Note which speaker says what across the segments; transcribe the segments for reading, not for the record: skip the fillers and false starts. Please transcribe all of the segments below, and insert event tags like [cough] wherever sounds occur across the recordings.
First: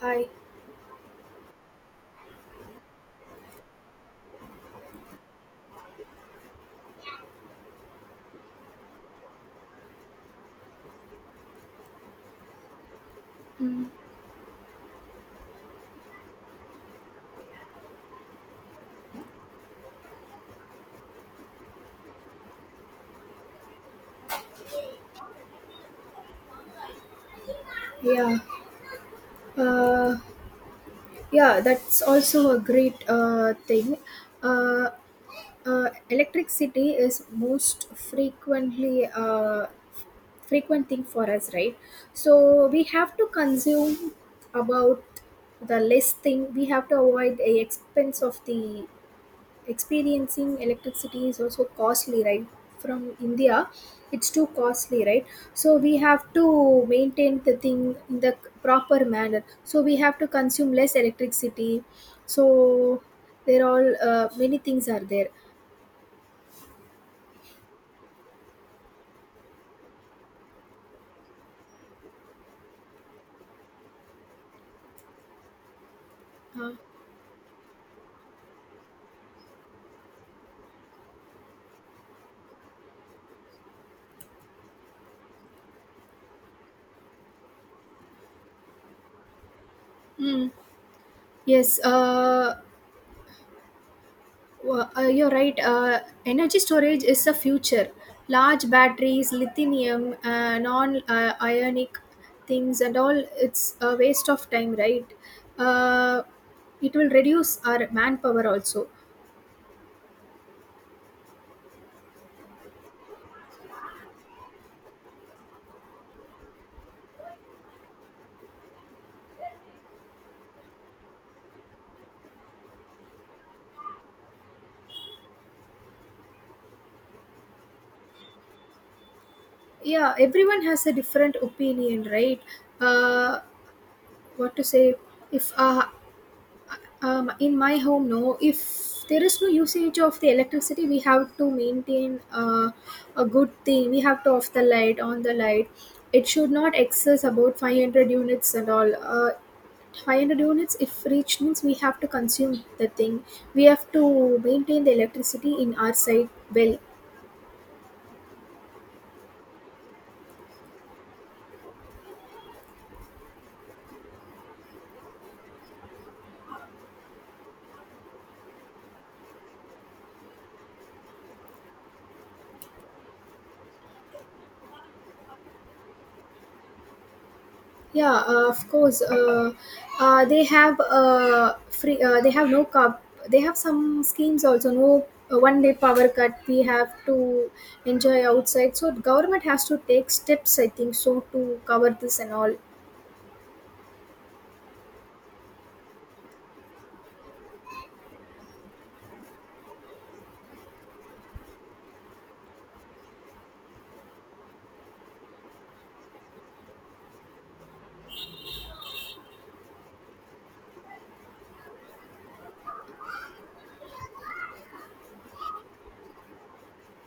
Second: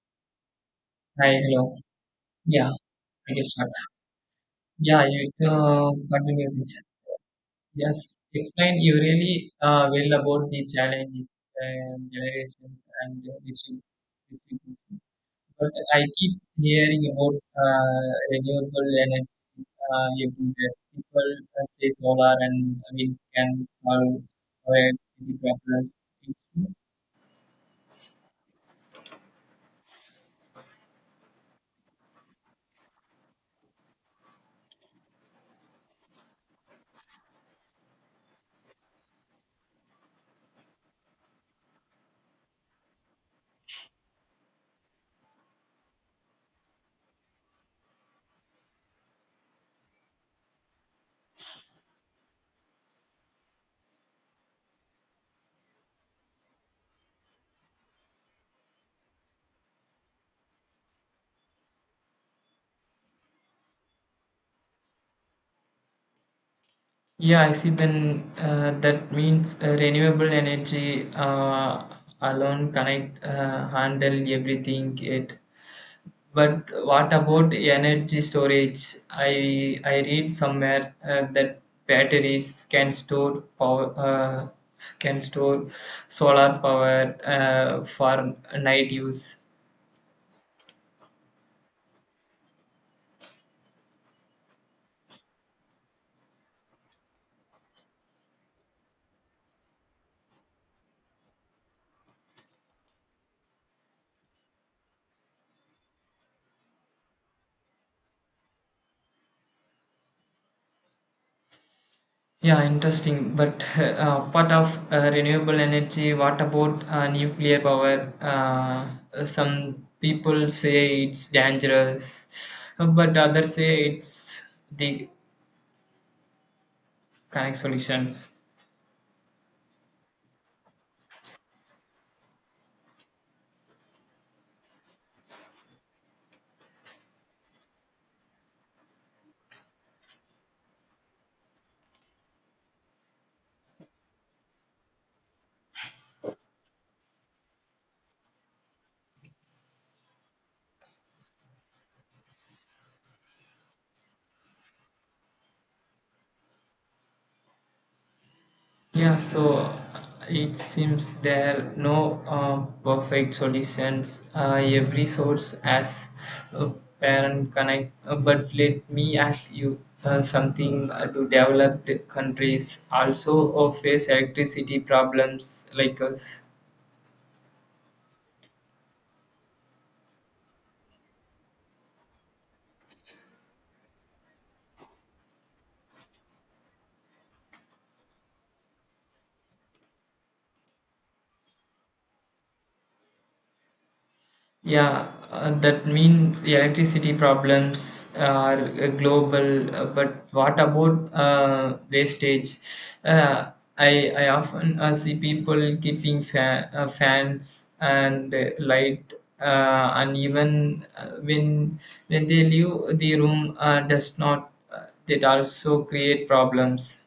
Speaker 1: Hi.
Speaker 2: Hi, hello. Yeah, I guess what. Yeah, you continue this. Yes, explain you really well about the challenges and generations and
Speaker 1: Mm,
Speaker 2: this thing. But I keep hearing about renewable energy everywhere. People say solar and wind can solve our energy problems.
Speaker 1: yeah. Uh, yeah, that's also a great thing. Uh, Electricity is most frequently frequent thing for us, right? So we have to consume about the less thing. We have to avoid the expense of the experiencing electricity is also costly, right? From india it's too costly, right? So we have to maintain the thing in the proper manner, so we have to consume less electricity. So there are all many things are there.
Speaker 2: Yeah, I see. Then that means renewable energy alone cannot handle everything it. But
Speaker 1: uh,
Speaker 2: what about energy storage? I read somewhere that batteries can store can store solar power for night use.
Speaker 1: mm, yes. Well, you're right. Energy storage is the future. Large batteries, lithium, non-ionic things, and all. It's a waste of time, right? Uh, it will reduce our manpower also.
Speaker 2: Yeah, interesting. But [laughs] apart of renewable energy, what about nuclear power? Some people say it's dangerous, but others say it's the correct solutions.
Speaker 1: Yeah, everyone has a different opinion, right? Uh, what to say? If In my home, no, if there is no usage of the electricity, we have to maintain a good thing. We have to off the light, on the light. It should not excess about 500 units and all, 500 units if reached means we have to consume the thing. We have to maintain the electricity in our side, well.
Speaker 2: Yeah, so it seems there are no perfect solutions. Every source has a parent connect. But let me ask you something. Do developed countries also face electricity problems like us?
Speaker 1: Yeah, of course. They have free. They have no cup. They have some schemes also, no. Uh, one day power cut, we have to enjoy outside. So government has to take steps, I think so, to cover this and all.
Speaker 2: Yeah, that means electricity problems are global. But what about wastage? Uh, I often see people keeping fans and light and even when they leave the room does not that also create problems.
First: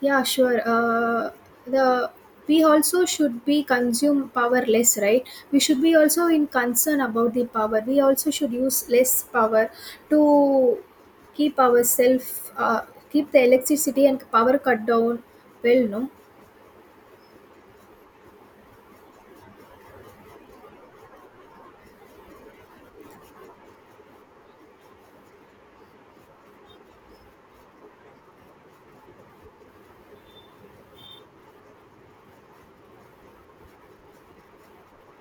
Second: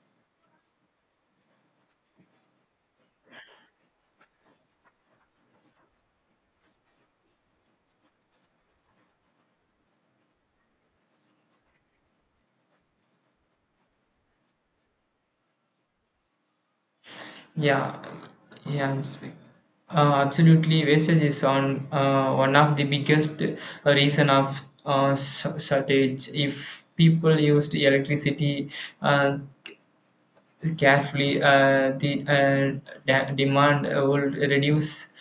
Speaker 1: Yeah, sure. The we also should be consume power less, right? We should be also in concern about the power. We also should use less power to keep ourselves, keep the electricity and power cut down. Well, no.
Speaker 2: Yeah, yeah, I'm speak. Absolutely, wastage is on one of the biggest reason of shortage. If people used electricity, uh, carefully, the demand will reduce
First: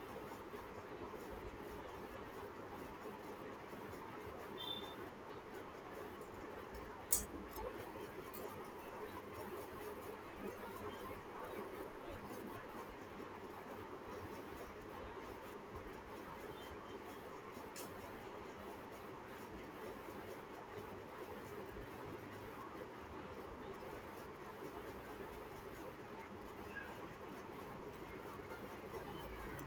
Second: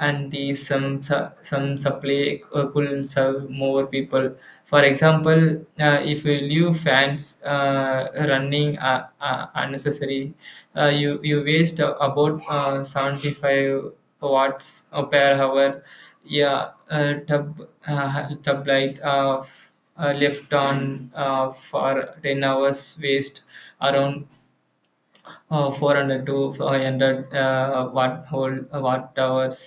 Speaker 2: and the some supply could serve more people. For example, if you leave fans running unnecessary, you waste about 75 watts per hour. Yeah, tub light left on for 10 hours waste around 400 to 500 watt hours.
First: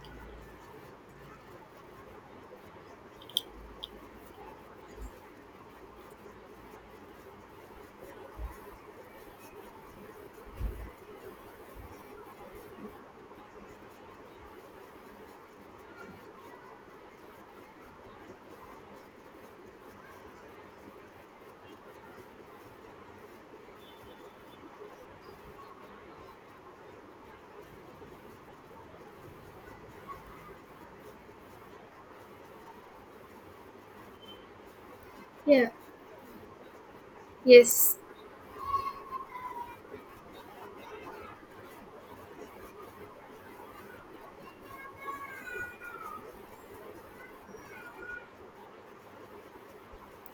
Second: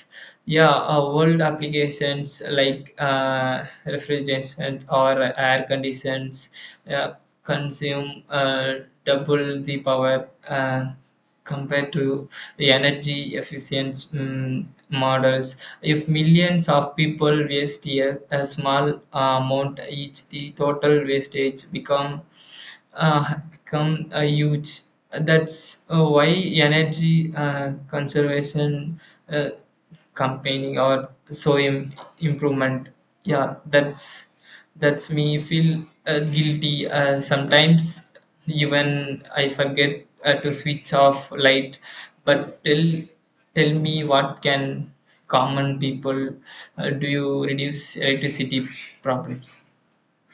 Speaker 2: Yeah, old applications like refrigeration or air conditions uh, consume double the power compared to the energy efficient models. If millions of people waste a small amount each, the total wastage become have become a huge. That's why energy conservation uh, campaigning or so improvement. Yeah, that's me
Speaker 1: Yeah.
Speaker 2: feel guilty
Speaker 1: Yes.
Speaker 2: sometimes. Even I forget to switch off light. But tell me what can common people do you reduce electricity problems?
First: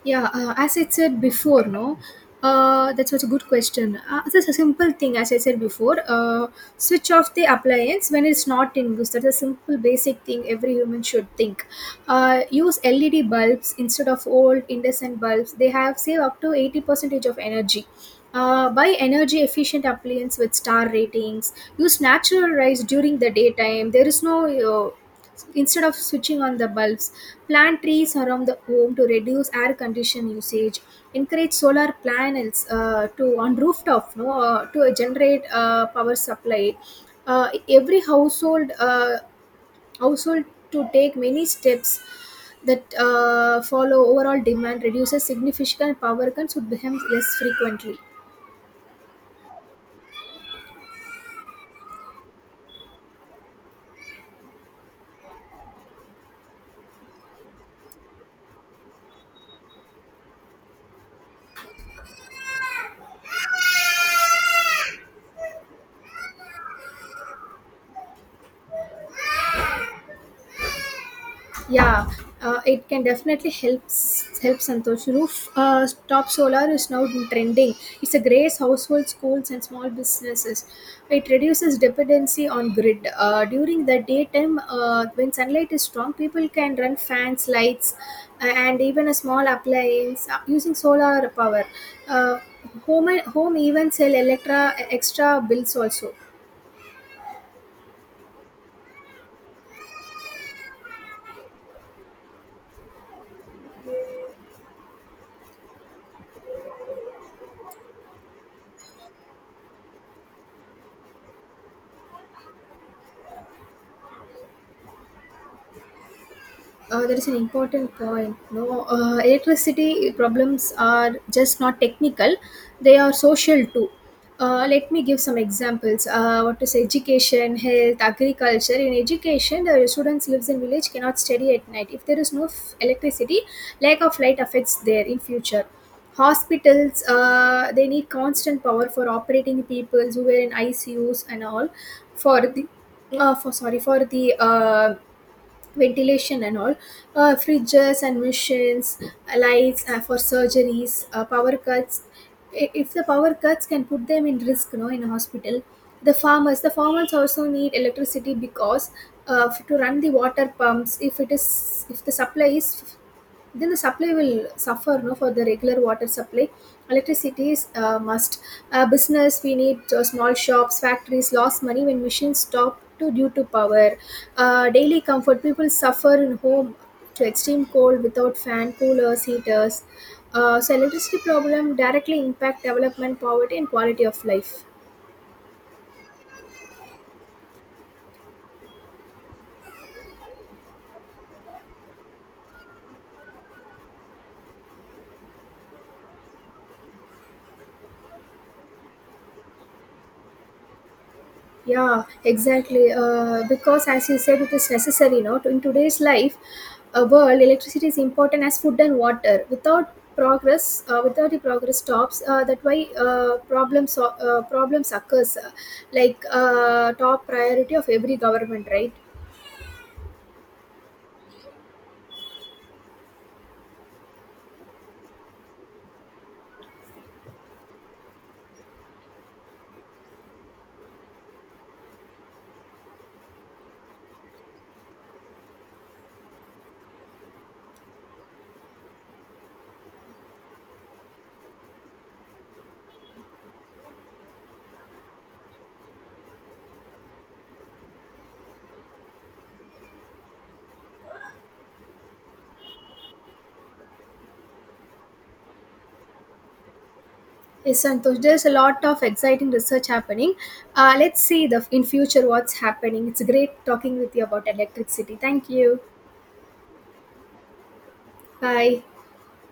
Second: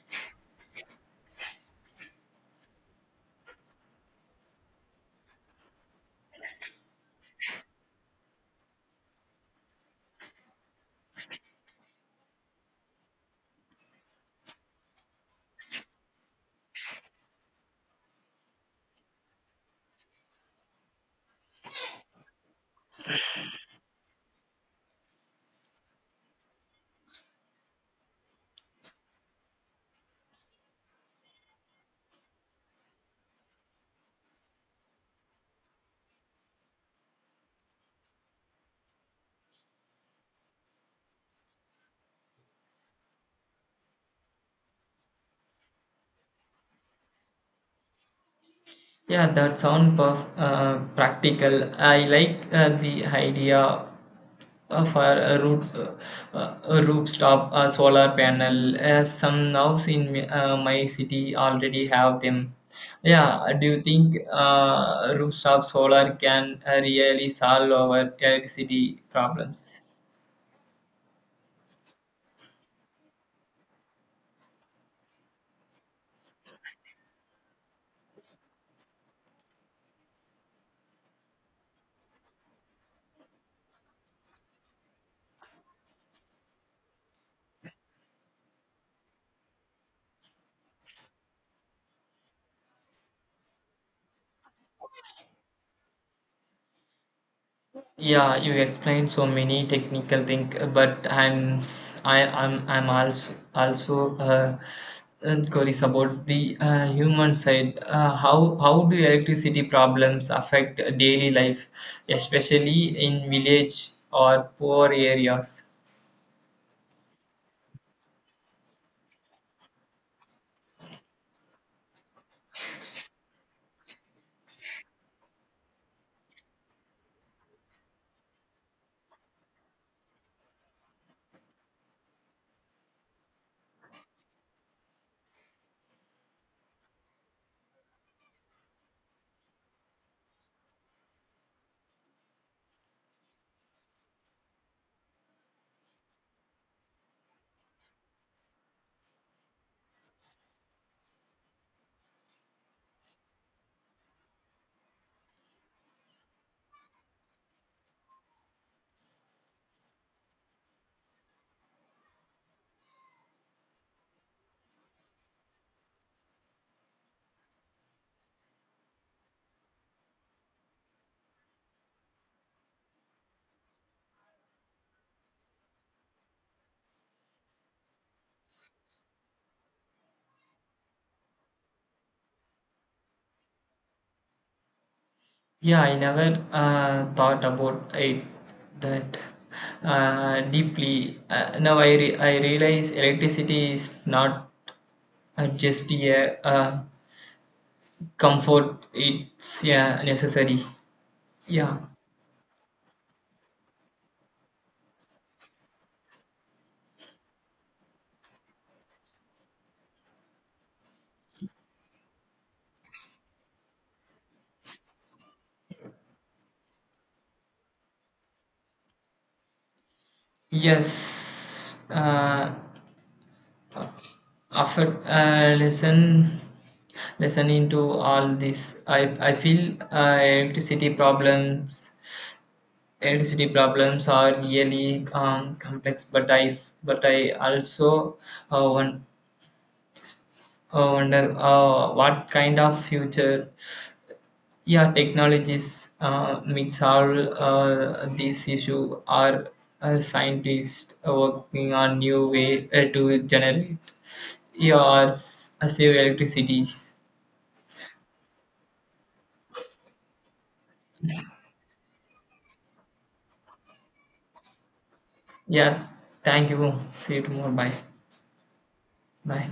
Speaker 1: Yeah, as I said before, no, that's such a good question. Just a simple thing, as I said before, switch off the appliance when it's not in use. That's a simple, basic thing every human should think. Use LED bulbs instead of old incandescent bulbs. They have save up to 80 percentage of energy. Buy energy efficient appliances with star ratings. Use natural rice during the daytime. There is no uh, Instead of switching on the bulbs, plant trees around the home to reduce air condition usage. Encourage solar panels to on rooftop, no, to generate power supply. Every household to take many steps that follow overall demand reduces significant power cuts would become less frequently.
Speaker 2: Yeah, that sound practical. I like the idea of a rooftop solar panel. Some house in my city already have them. Yeah, do you think rooftop solar can really solve our electricity problems?
Speaker 1: Yeah, it can definitely help Santosh. Roof top solar is now trending. It's a grace households, schools, and small businesses. It reduces dependency on grid. During the daytime, when sunlight is strong, people can run fans, lights, and even a small appliance using solar power. Uh, home even sell electra extra bills also.
Speaker 2: Yeah, you explained so many technical things, but I'm s- I, am I I'm also curious about the human side. How do electricity problems affect daily life, especially in village or poor areas?
Speaker 1: That is an important point, no. Uh, electricity problems are just not technical; they are social too. Let me give some examples. What is education, health, agriculture? In education, the students lives in village cannot study at night. If there is no electricity, lack of light affects there in future. Hospitals, they need constant power for operating people who were in ICUs and all for the for sorry, for the ventilation and all, fridges and machines, lights for surgeries. Power cuts, if the power cuts can put them in risk, you know, in a hospital. The farmers also need electricity because to run the water pumps. If the supply is, then the supply will suffer, no, for the regular water supply. Electricity is must. Business, we need small shops, factories lost money when machines stop to due to power. Daily comfort, people suffer in home to extreme cold without fan, coolers, heaters. So electricity problem directly impact development, poverty and quality of life.
Speaker 2: Yeah, I never thought about it that deeply. Now I realize electricity is not just a comfort, it's, yeah, necessary. Yeah.
Speaker 1: Yeah, exactly. Because as you said, it is necessary now. In today's life, world, electricity is important as food and water. Without the progress stops. That why problems occurs. Like top priority of every government, right?
Speaker 2: Yes. After lesson into all this, I feel electricity problems. Electricity problems are really complex, but I also uh, won- wonder what kind of future, yeah, technologies means all these issues are scientists working on new way to generate, yeah, or save electricity.
Speaker 1: Yes, Santosh. There's a lot of exciting research happening. Let's see the in future what's happening. It's great talking with you about electricity. Thank you.
Speaker 2: Yeah, thank you. See you tomorrow. Bye.
Speaker 1: Bye.
Speaker 2: Bye.